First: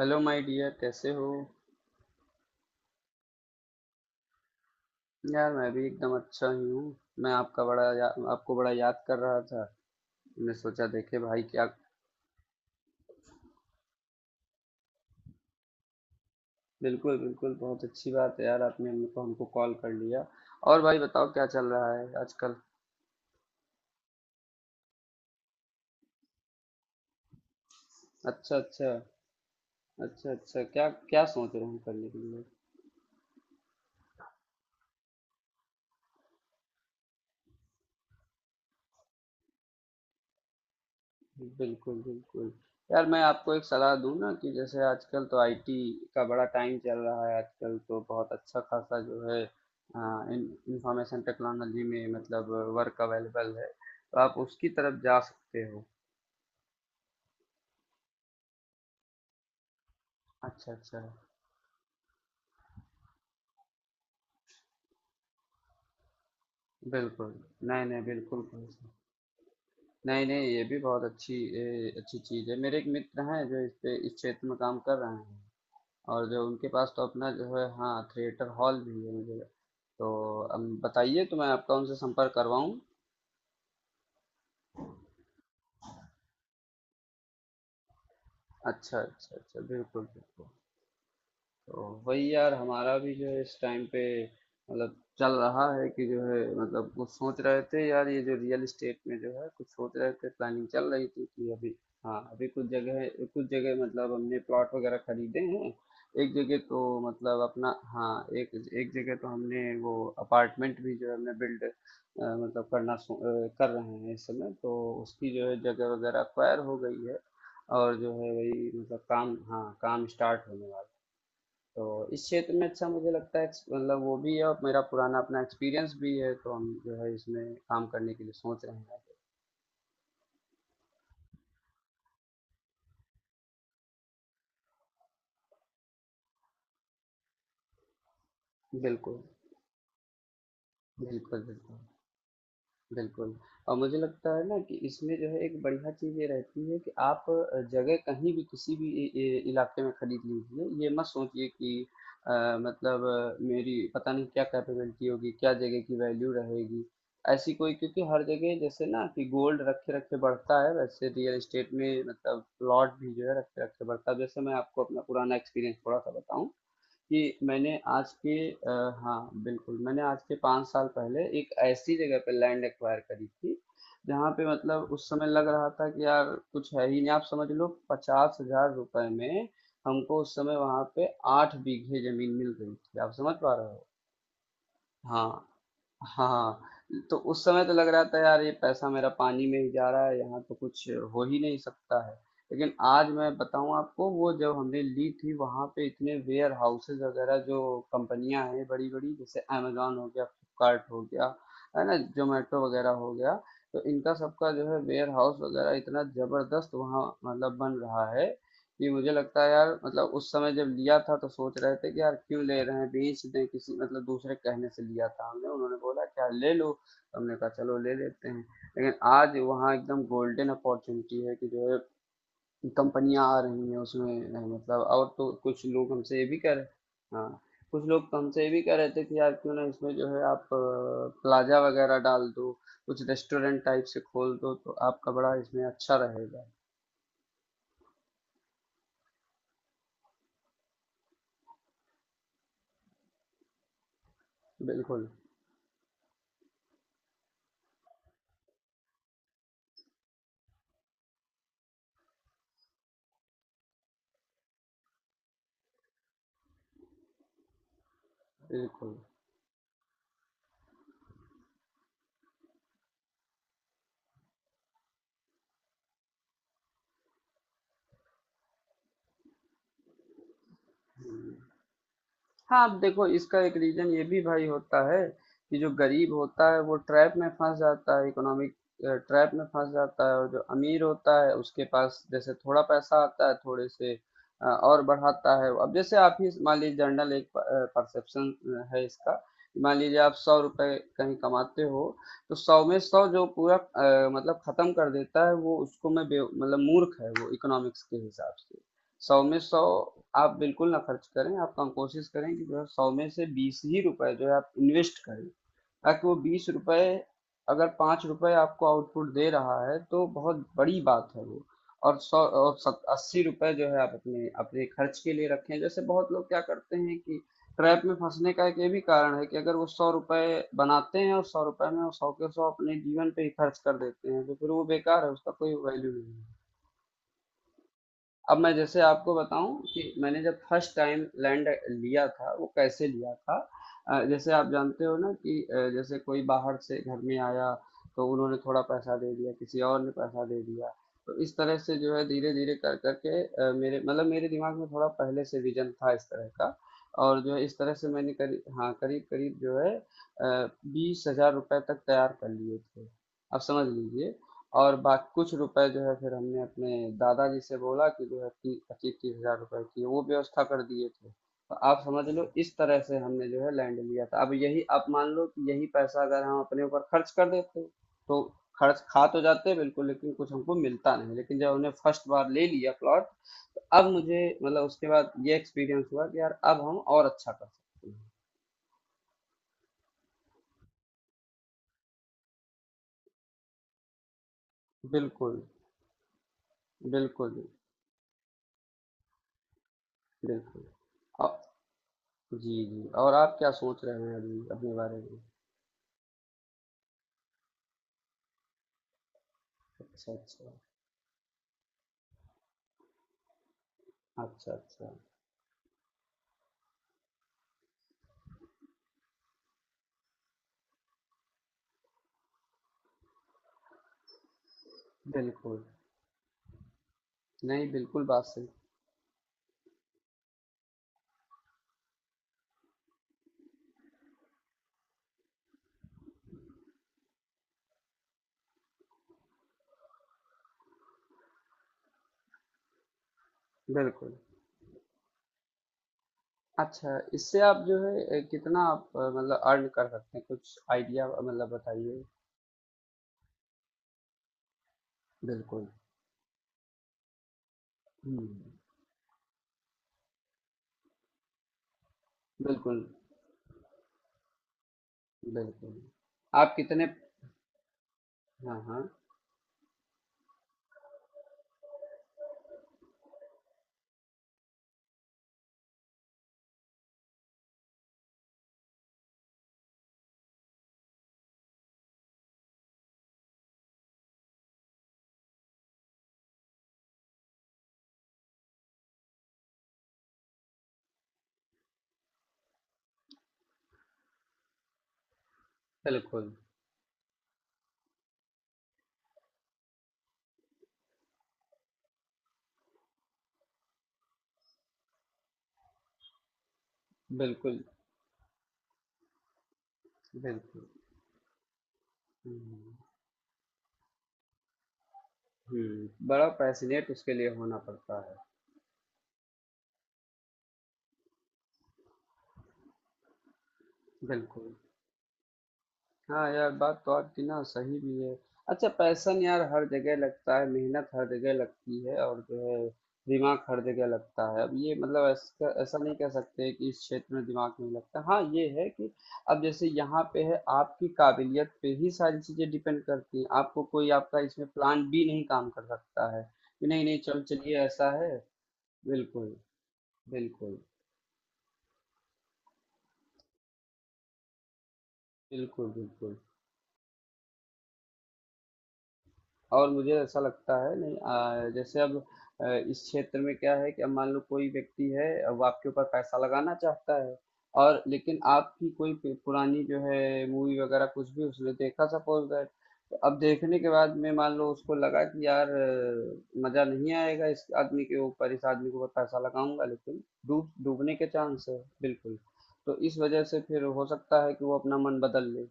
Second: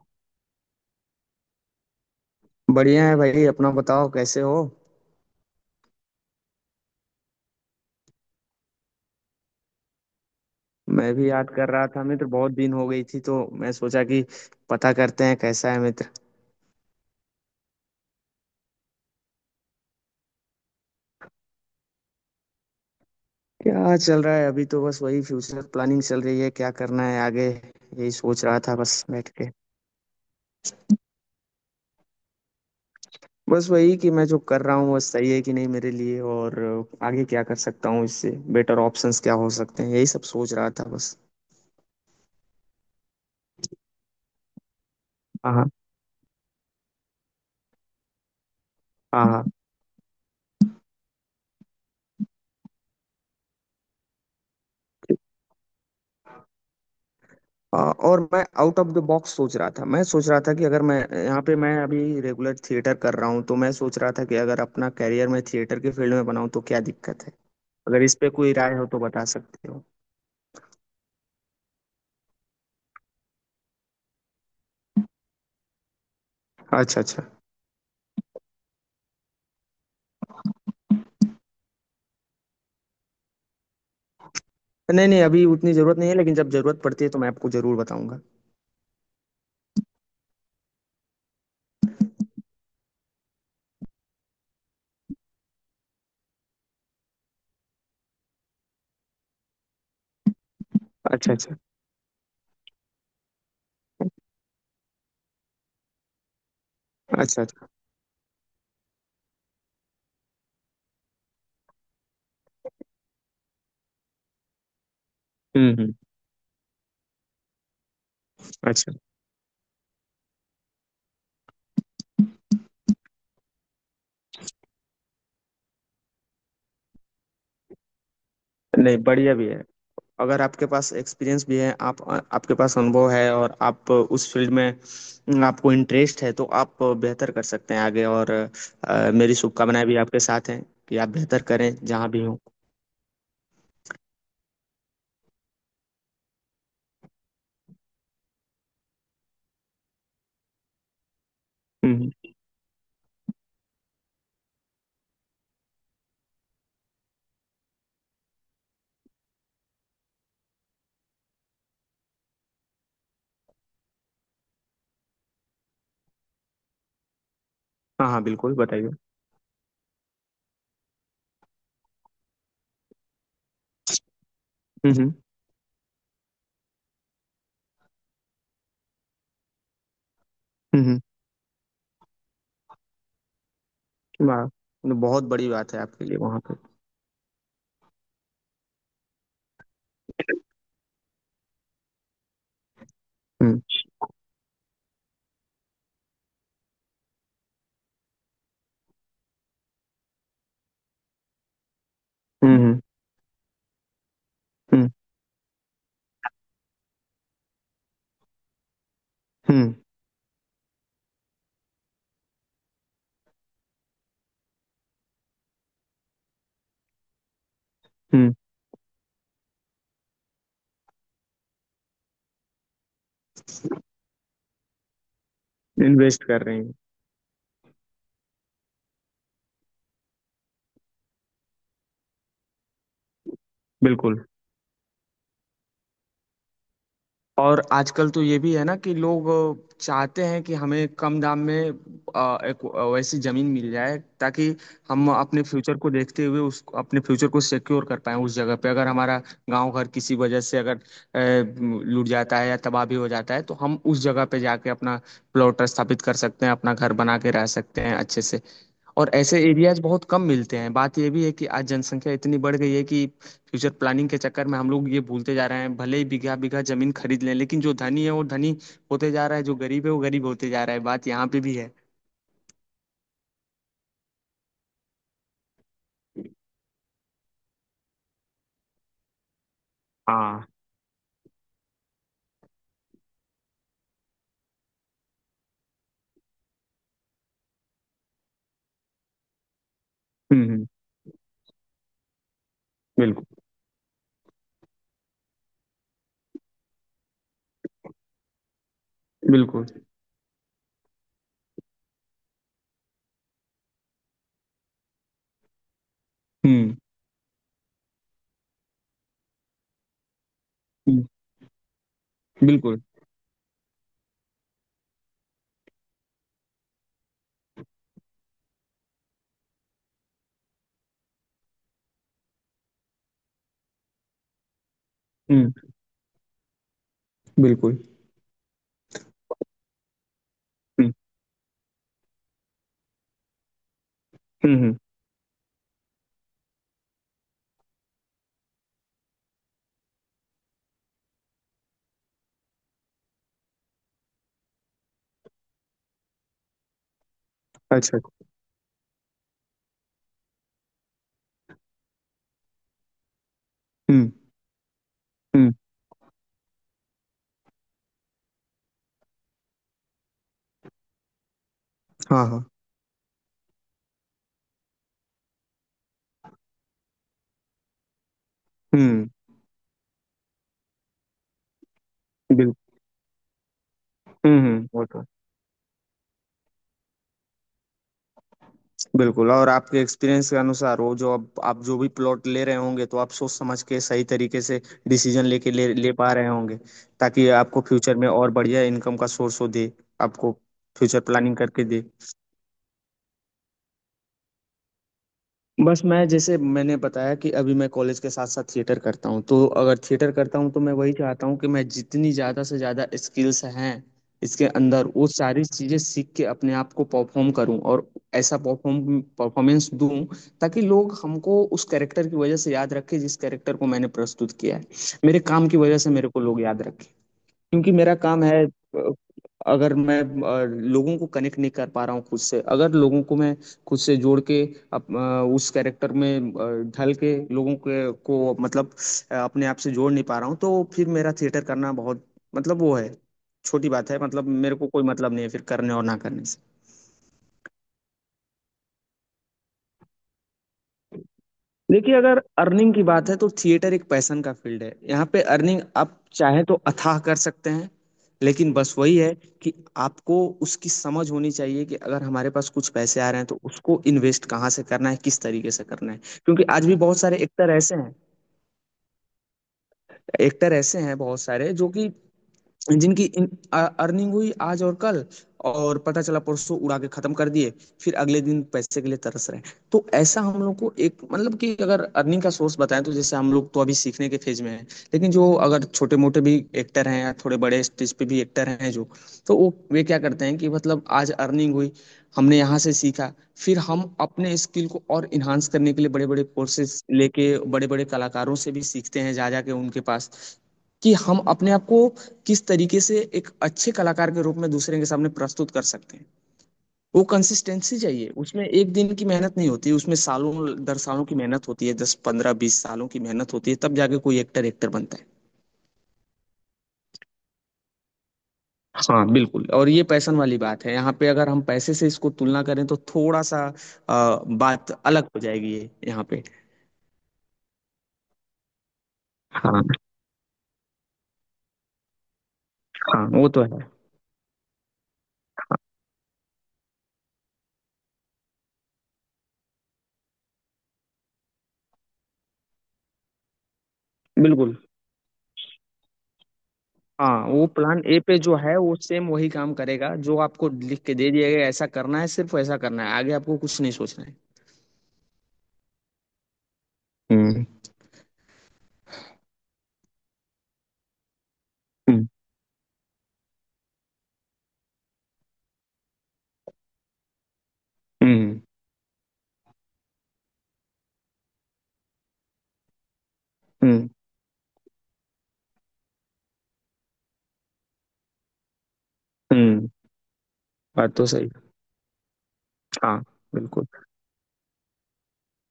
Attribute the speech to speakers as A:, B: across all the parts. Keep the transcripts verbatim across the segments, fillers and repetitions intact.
A: Hello my dear, कैसे हो?
B: बढ़िया है भाई। अपना बताओ कैसे हो?
A: यार, मैं भी एकदम अच्छा ही हूँ। मैं आपका बड़ा या, आपको बड़ा याद कर रहा था। मैं सोचा
B: मैं
A: देखे
B: भी
A: भाई
B: याद
A: क्या।
B: कर रहा था मित्र। बहुत दिन हो गई थी तो मैं सोचा कि पता करते हैं कैसा है मित्र।
A: बिल्कुल, बिल्कुल, बहुत अच्छी बात है यार, आपने हमको हमको कॉल कर लिया। और भाई बताओ, क्या चल रहा है आजकल?
B: क्या चल रहा है? अभी तो बस वही फ्यूचर प्लानिंग चल रही है। क्या करना है आगे, यही सोच
A: अच्छा,
B: रहा था
A: अच्छा।
B: बस बैठ के।
A: अच्छा, अच्छा, क्या क्या सोच रहे हैं करने के लिए?
B: बस वही कि मैं जो कर रहा हूँ वो सही है कि नहीं मेरे लिए, और आगे क्या कर सकता हूँ, इससे बेटर ऑप्शंस क्या हो सकते हैं, यही सब सोच रहा था बस।
A: बिल्कुल, बिल्कुल। यार, मैं आपको एक सलाह दूँ ना कि जैसे आजकल तो
B: हाँ हाँ।
A: आईटी का बड़ा टाइम चल रहा है। आजकल तो बहुत अच्छा खासा जो
B: हाँ
A: है
B: हाँ।
A: अ, इन इंफॉर्मेशन टेक्नोलॉजी में मतलब वर्क अवेलेबल है, तो आप उसकी तरफ जा सकते हो।
B: आ, और मैं आउट ऑफ द बॉक्स सोच रहा था। मैं सोच रहा था कि
A: अच्छा,
B: अगर मैं
A: अच्छा।
B: यहाँ पे मैं अभी रेगुलर थिएटर कर रहा हूँ, तो मैं सोच रहा था कि अगर अपना करियर मैं थिएटर के फील्ड में बनाऊँ तो क्या दिक्कत है।
A: बिल्कुल। नहीं, नहीं
B: अगर इस पे
A: बिल्कुल
B: कोई
A: कोई
B: राय हो
A: सा-
B: तो बता सकते हो।
A: नहीं, नहीं, ये भी बहुत अच्छी ए, अच्छी चीज़ है। मेरे एक मित्र हैं जो इस पे इस क्षेत्र में काम कर रहे हैं, और जो उनके पास
B: अच्छा
A: तो
B: अच्छा।
A: अपना जो है, हाँ, थिएटर हॉल भी है मुझे। तो अब बताइए तो मैं आपका उनसे संपर्क करवाऊँ?
B: नहीं नहीं, अभी उतनी जरूरत नहीं है, लेकिन जब जरूरत पड़ती है तो मैं आपको जरूर बताऊंगा।
A: अच्छा, अच्छा, अच्छा, बिल्कुल, बिल्कुल। तो वही यार, हमारा भी जो है इस टाइम पे मतलब चल रहा है कि जो है, मतलब कुछ सोच रहे थे यार, ये जो रियल एस्टेट में जो है कुछ सोच रहे थे, प्लानिंग चल रही थी
B: अच्छा
A: कि
B: अच्छा।
A: अभी, हाँ अभी कुछ जगह कुछ जगह मतलब हमने प्लॉट वगैरह खरीदे हैं। एक जगह तो मतलब
B: अच्छा अच्छा।
A: अपना, हाँ, एक एक जगह तो हमने वो अपार्टमेंट भी जो है हमने बिल्ड मतलब करना सो- अ, कर रहे हैं इस समय। तो उसकी जो है
B: हम्म।
A: जगह
B: हम्म।
A: वगैरह अक्वायर हो गई है, और जो है वही
B: अच्छा।
A: मतलब काम, हाँ, काम स्टार्ट होने वाला है। तो इस क्षेत्र में अच्छा मुझे लगता है एक्स- मतलब वो भी है और मेरा पुराना अपना एक्सपीरियंस भी है, तो हम जो है इसमें काम करने के लिए सोच रहे हैं।
B: नहीं, बढ़िया भी है। अगर आपके पास एक्सपीरियंस भी है, आप आपके पास अनुभव है और आप उस फील्ड में, आपको इंटरेस्ट है, तो आप बेहतर कर सकते हैं आगे। और अ,
A: बिल्कुल।
B: मेरी शुभकामनाएं भी आपके साथ हैं कि आप बेहतर
A: बिल्कुल,
B: करें
A: बिल्कुल,
B: जहां भी हो।
A: बिल्कुल। और मुझे लगता है ना कि इसमें जो है एक बढ़िया चीज़ ये रहती है कि आप अ, जगह कहीं भी किसी भी इ- इ- इलाके में खरीद लीजिए। ये मत सोचिए कि
B: हम्म।
A: अ, मतलब अ, मेरी पता नहीं क्या कैपेबिलिटी होगी, क्या जगह की वैल्यू रहेगी, ऐसी कोई, क्योंकि हर जगह जैसे ना कि गोल्ड रखे रखे बढ़ता है, वैसे रियल एस्टेट में मतलब प्लॉट भी जो है रखे रखे बढ़ता है। जैसे मैं आपको अपना पुराना एक्सपीरियंस थोड़ा सा बताऊं कि मैंने
B: हाँ
A: आज
B: हाँ,
A: के
B: बिल्कुल
A: अ,
B: बताइए।
A: हाँ, बिल्कुल, मैंने आज के पाँच साल पहले एक ऐसी जगह पे लैंड एक्वायर करी थी जहाँ पे मतलब उस
B: हम्म।
A: समय लग रहा था कि यार कुछ है ही नहीं, आप समझ लो, पचास हजार रुपए में हमको उस समय वहाँ
B: हम्म। हम्म।
A: पे आठ बीघे जमीन मिल रही थी। आप समझ पा रहे हो?
B: वाह। ये बहुत
A: हाँ,
B: बड़ी बात है आपके लिए वहां पे।
A: हाँ, तो उस समय तो लग रहा था यार ये पैसा मेरा पानी में ही जा रहा है, यहाँ तो कुछ हो ही नहीं सकता है। लेकिन आज मैं
B: हम्म।
A: बताऊँ आपको, वो जब हमने ली थी, वहाँ पे इतने वेयर हाउसेज वगैरह जो कंपनियां हैं बड़ी बड़ी जैसे अमेजोन हो गया, फ्लिपकार्ट हो गया, है ना, जोमेटो
B: हम्म।
A: वगैरह हो गया, तो इनका सबका जो है
B: हम्म।
A: वेयर हाउस वगैरह इतना जबरदस्त वहाँ मतलब बन रहा है कि मुझे लगता है यार, मतलब उस समय जब लिया था तो सोच रहे थे कि यार क्यों ले रहे हैं, बेच दें किसी, मतलब दूसरे कहने से लिया था हमने, उन्होंने बोला कि यार ले लो, तो हमने कहा चलो ले लेते
B: हम्म।
A: हैं। लेकिन आज वहाँ एकदम गोल्डन अपॉर्चुनिटी है कि जो है कंपनियां आ रही हैं उसमें, नहीं मतलब, और तो कुछ लोग हमसे ये
B: इन्वेस्ट
A: भी
B: कर
A: कह
B: रहे
A: रहे,
B: हैं।
A: हाँ, कुछ लोग तो हमसे ये भी कह रहे थे कि यार क्यों ना इसमें जो है आप प्लाजा वगैरह डाल दो, कुछ रेस्टोरेंट टाइप से
B: बिल्कुल।
A: खोल दो, तो आपका बड़ा इसमें अच्छा रहेगा।
B: और आजकल तो ये भी है ना कि लोग चाहते हैं कि हमें कम दाम में अ, एक वैसी जमीन मिल जाए, ताकि
A: बिल्कुल,
B: हम अपने फ्यूचर को देखते हुए उस अपने फ्यूचर को सिक्योर कर पाएं उस जगह पे। अगर हमारा गांव घर किसी वजह से अगर अ, लूट जाता है या तबाही हो जाता है, तो हम उस जगह पे जाके अपना प्लॉट स्थापित कर सकते हैं, अपना घर बना के रह सकते हैं अच्छे से।
A: बिल्कुल।
B: और ऐसे एरियाज बहुत कम मिलते हैं। बात यह भी है कि आज जनसंख्या इतनी बढ़ गई है कि फ्यूचर प्लानिंग के चक्कर में हम लोग ये भूलते जा रहे हैं, भले ही बीघा बीघा जमीन खरीद लें। लेकिन जो धनी है वो धनी होते जा रहा है, जो गरीब है वो गरीब होते जा रहा है। बात यहाँ पे भी है।
A: हाँ, अब देखो, इसका एक रीजन ये भी भाई होता है कि जो गरीब होता है वो ट्रैप में फंस जाता है, इकोनॉमिक ट्रैप में फंस जाता है, और जो
B: हाँ।
A: अमीर होता है उसके पास जैसे थोड़ा पैसा आता है थोड़े से अ, और बढ़ाता है। अब जैसे आप ही मान लीजिए, जनरल एक परसेप्शन है इसका, मान लीजिए आप सौ
B: हम्म। हम्म।
A: रुपए कहीं कमाते हो, तो सौ में सौ जो
B: बिल्कुल
A: पूरा अ, मतलब खत्म कर देता है वो, उसको मैं बे- मतलब मूर्ख है वो इकोनॉमिक्स के हिसाब से। सौ में सौ
B: बिल्कुल।
A: आप बिल्कुल ना खर्च करें, आप, हम कोशिश करें कि जो है सौ में से बीस ही रुपए जो है आप इन्वेस्ट करें, ताकि वो 20
B: हम्म।
A: रुपए अगर पांच रुपए आपको आउटपुट दे रहा है तो बहुत बड़ी
B: हम्म।
A: बात है वो। और सौ और
B: बिल्कुल।
A: सत- अस्सी रुपए जो है आप अपने अपने खर्च के लिए रखें। जैसे बहुत लोग क्या करते हैं कि ट्रैप में फंसने का एक ये भी कारण है कि अगर वो सौ रुपए बनाते हैं और सौ रुपए में वो सौ के सौ अपने जीवन पे ही खर्च कर देते हैं, तो फिर वो बेकार है, उसका
B: हम्म।
A: कोई वैल्यू नहीं है।
B: बिल्कुल।
A: अब मैं जैसे आपको बताऊं कि मैंने जब फर्स्ट
B: हम्म।
A: टाइम लैंड लिया था वो कैसे लिया था। अ, जैसे आप
B: हम्म। हम्म।
A: जानते हो ना कि अ, जैसे कोई बाहर से घर में आया, तो उन्होंने थोड़ा पैसा दे दिया, किसी और ने पैसा दे दिया, तो इस तरह से जो है धीरे धीरे कर करके अ, मेरे मतलब मेरे दिमाग में थोड़ा पहले से विजन था इस तरह का, और जो है इस तरह से
B: अच्छा।
A: मैंने करीब, हाँ, करीब करीब जो है बीस हजार रुपए तक तैयार कर लिए थे, आप समझ
B: हम्म।
A: लीजिए। और बाकी कुछ
B: हम्म।
A: रुपए जो है फिर हमने अपने दादाजी से बोला कि जो है ती- पच्चीस तीस हजार रुपए की वो व्यवस्था कर दिए थे। तो आप समझ
B: हाँ
A: लो
B: हाँ।
A: इस तरह से हमने जो है लैंड लिया था। अब यही आप मान लो कि यही पैसा अगर हम अपने ऊपर खर्च कर देते तो खर्च खा
B: हम्म।
A: तो जाते बिल्कुल, लेकिन कुछ हमको मिलता नहीं। लेकिन जब हमने फर्स्ट बार ले
B: बिल्कुल।
A: लिया प्लॉट तो अब मुझे,
B: हम्म।
A: मतलब
B: हम्म। वो
A: उसके
B: तो।
A: बाद ये एक्सपीरियंस हुआ कि यार अब हम और अच्छा कर सकते हैं।
B: बिल्कुल। और आपके एक्सपीरियंस के अनुसार, वो जो अब आप जो भी प्लॉट ले रहे होंगे, तो आप सोच समझ के सही तरीके से डिसीजन
A: बिल्कुल,
B: लेके ले ले पा रहे होंगे, ताकि
A: बिल्कुल,
B: आपको फ्यूचर में और बढ़िया इनकम का सोर्स हो दे आपको,
A: बिल्कुल।
B: फ्यूचर प्लानिंग
A: और,
B: करके दे।
A: जी जी, और आप क्या सोच रहे हैं अभी अपने बारे में?
B: बस, मैं जैसे मैंने बताया कि अभी मैं कॉलेज के साथ साथ थिएटर करता हूँ, तो अगर
A: अच्छा,
B: थिएटर करता
A: अच्छा,
B: हूँ तो मैं वही चाहता हूँ कि मैं, जितनी ज़्यादा से ज़्यादा स्किल्स हैं इसके
A: अच्छा, अच्छा,
B: अंदर, वो सारी चीज़ें सीख के अपने आप को परफॉर्म करूँ, और ऐसा परफॉर्म परफॉर्मेंस दूँ, ताकि लोग हमको उस कैरेक्टर की वजह से याद रखें जिस कैरेक्टर को मैंने प्रस्तुत किया है। मेरे काम की
A: बिल्कुल,
B: वजह से मेरे को लोग याद रखें।
A: नहीं
B: क्योंकि मेरा
A: बिल्कुल,
B: काम
A: बात
B: है,
A: सही।
B: अ, अगर मैं अ, लोगों को कनेक्ट नहीं कर पा रहा हूँ खुद से, अगर लोगों को मैं खुद से जोड़ के, अप, अ, उस कैरेक्टर में अ, ढल के, लोगों के को मतलब अ, अपने आप से जोड़ नहीं पा रहा हूँ, तो फिर मेरा थिएटर करना बहुत, मतलब वो है, छोटी बात है।
A: बिल्कुल।
B: मतलब मेरे को कोई मतलब नहीं है फिर, करने और ना करने से।
A: अच्छा, इससे आप जो है अ, कितना आप अ, मतलब अर्न कर सकते हैं, कुछ आइडिया मतलब
B: देखिए,
A: बताइए।
B: अगर अर्निंग की बात है तो थिएटर एक पैशन का फील्ड है। यहाँ पे अर्निंग
A: बिल्कुल,
B: आप चाहे तो अथाह कर सकते हैं।
A: हम्म,
B: लेकिन बस वही है कि आपको उसकी समझ होनी चाहिए कि अगर हमारे पास कुछ
A: बिल्कुल,
B: पैसे आ रहे हैं, तो उसको इन्वेस्ट कहाँ से करना है, किस तरीके से
A: बिल्कुल।
B: करना है। क्योंकि
A: आप
B: आज भी
A: कितने,
B: बहुत सारे एक्टर ऐसे हैं
A: हाँ, हाँ,
B: एक्टर ऐसे हैं बहुत सारे, जो कि, जिनकी इन, अ- अर्निंग हुई आज और कल, और पता चला परसों उड़ा के खत्म कर दिए। फिर अगले दिन पैसे के लिए तरस रहे हैं। तो ऐसा हम लोग को एक, मतलब कि अगर अर्निंग का सोर्स बताएं, तो जैसे हम लोग तो अभी सीखने के फेज में हैं। लेकिन जो अगर छोटे मोटे भी एक्टर हैं या थोड़े बड़े स्टेज पे भी एक्टर हैं, जो, तो वो वे क्या करते हैं कि मतलब आज अर्निंग हुई, हमने यहाँ से सीखा। फिर हम अपने स्किल को और इन्हांस करने के लिए बड़े बड़े
A: बिल्कुल,
B: कोर्सेज लेके बड़े बड़े कलाकारों से भी सीखते हैं जा जा के उनके पास, कि हम अपने आप को किस तरीके से एक अच्छे कलाकार के रूप में दूसरे के सामने प्रस्तुत कर सकते हैं। वो
A: बिल्कुल,
B: कंसिस्टेंसी चाहिए उसमें। एक दिन की मेहनत नहीं होती उसमें, सालों
A: बिल्कुल।
B: दर सालों की मेहनत होती है। दस पंद्रह बीस
A: हम्म,
B: सालों की मेहनत होती है, तब जाके कोई एक्टर एक्टर बनता है।
A: हम्म, बड़ा पैशनेट उसके लिए होना पड़ता है।
B: हाँ बिल्कुल। और ये पैसन वाली बात है। यहाँ पे अगर हम पैसे से इसको तुलना करें तो थोड़ा सा आ,
A: बिल्कुल,
B: बात अलग हो जाएगी ये यहाँ पे।
A: हाँ यार बात तो आपकी ना सही भी है। अच्छा, पैशन यार
B: हाँ
A: हर जगह लगता है, मेहनत हर जगह लगती है, और जो है
B: हाँ, वो
A: दिमाग
B: तो है
A: हर
B: हाँ।
A: जगह लगता है। अब ये मतलब ऐसा ऐसा नहीं कह सकते कि इस क्षेत्र में दिमाग नहीं लगता। हाँ ये है कि अब जैसे यहाँ पे है आपकी काबिलियत पे ही सारी चीजें डिपेंड करती हैं, आपको कोई, आपका इसमें
B: बिल्कुल।
A: प्लान बी नहीं काम कर सकता है कि नहीं नहीं चलो,
B: हाँ, वो
A: चलिए
B: प्लान
A: ऐसा
B: ए
A: है।
B: पे जो है वो सेम वही
A: बिल्कुल,
B: काम करेगा जो आपको
A: बिल्कुल,
B: लिख के दे दिया गया है, ऐसा करना है, सिर्फ ऐसा करना है, आगे आपको कुछ नहीं सोचना है।
A: बिल्कुल, बिल्कुल।
B: हुँ।
A: और मुझे ऐसा लगता है, नहीं आ, जैसे
B: हुँ।
A: अब अ, इस क्षेत्र में क्या है कि अब मान लो कोई व्यक्ति है, अब आपके ऊपर पैसा लगाना चाहता है और, लेकिन
B: हुँ।
A: आपकी कोई पु- पुरानी जो है मूवी वगैरह कुछ भी उसने देखा, सपोज दैट, तो अब देखने के
B: हुँ।
A: बाद में मान लो उसको लगा कि यार अ, मजा नहीं आएगा इस आदमी के ऊपर, इस आदमी के ऊपर पैसा लगाऊंगा
B: हुँ।
A: लेकिन डूब डूबने
B: बात
A: के
B: तो सही।
A: चांस है बिल्कुल, तो इस
B: हाँ,
A: वजह से फिर
B: बिल्कुल।
A: हो सकता है कि वो अपना मन बदल ले।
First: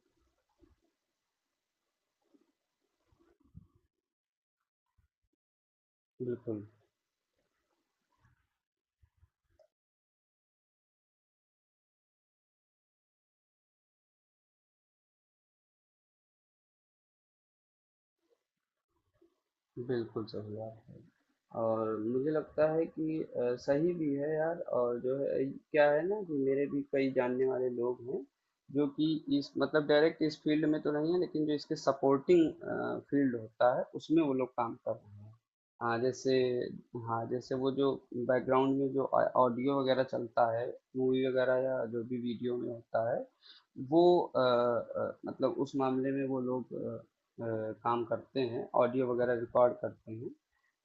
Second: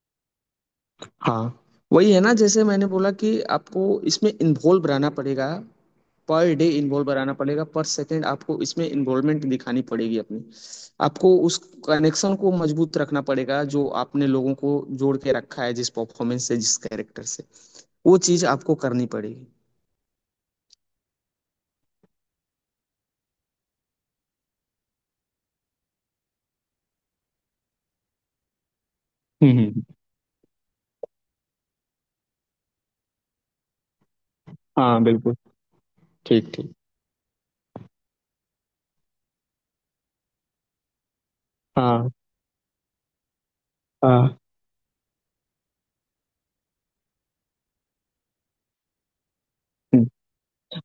B: हाँ, वही है ना। जैसे मैंने बोला कि आपको इसमें इन्वॉल्व रहना पड़ेगा, पर
A: बिल्कुल,
B: डे इन्वॉल्व रहना पड़ेगा, पर सेकंड आपको इसमें इन्वॉल्वमेंट दिखानी पड़ेगी अपनी। आपको उस कनेक्शन को मजबूत रखना पड़ेगा जो आपने लोगों को जोड़ के रखा है, जिस परफॉर्मेंस से, जिस कैरेक्टर से। वो चीज़ आपको करनी पड़ेगी।
A: बिल्कुल सही बात है। और मुझे लगता है कि अ, सही भी है यार। और जो है क्या है ना कि मेरे भी कई जानने वाले लोग हैं जो कि इस,
B: हुँ। हुँ।
A: मतलब डायरेक्ट इस फील्ड में तो नहीं है, लेकिन जो इसके सपोर्टिंग फील्ड होता है उसमें वो लोग काम कर
B: हाँ,
A: रहे हैं।
B: बिल्कुल।
A: हाँ जैसे,
B: ठीक, ठीक।
A: हाँ जैसे वो जो बैकग्राउंड में जो ऑडियो वगैरह चलता है मूवी वगैरह या जो
B: हाँ,
A: भी वीडियो में होता है वो
B: हाँ।
A: अ, अ, मतलब उस मामले में वो लोग काम करते हैं, ऑडियो वगैरह रिकॉर्ड करते
B: हुँ।
A: हैं,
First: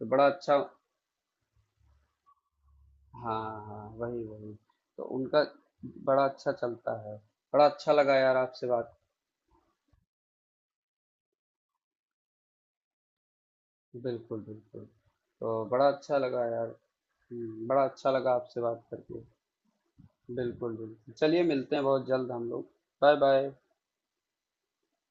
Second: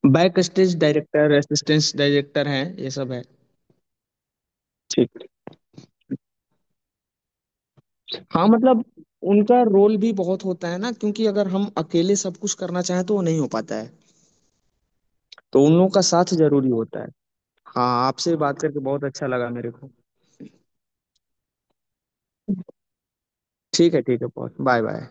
A: तो बड़ा
B: बैक
A: अच्छा।
B: स्टेज डायरेक्टर, असिस्टेंट डायरेक्टर हैं, ये सब है।
A: हाँ, हाँ, वही वही, तो
B: ठीक।
A: उनका बड़ा अच्छा चलता है। बड़ा अच्छा लगा यार
B: हाँ
A: आपसे
B: मतलब,
A: बात।
B: उनका रोल भी बहुत होता है ना, क्योंकि अगर हम अकेले सब कुछ करना चाहें तो वो नहीं हो पाता है।
A: बिल्कुल, बिल्कुल, तो
B: तो उन
A: बड़ा
B: लोगों का
A: अच्छा
B: साथ
A: लगा यार।
B: जरूरी होता है।
A: हम्म, बड़ा
B: हाँ,
A: अच्छा लगा
B: आपसे बात
A: आपसे
B: करके
A: बात
B: बहुत
A: करके।
B: अच्छा लगा मेरे को।
A: बिल्कुल, बिल्कुल, चलिए मिलते हैं बहुत जल्द हम लोग। Bye bye.
B: ठीक है, ठीक है, बहुत। Bye bye.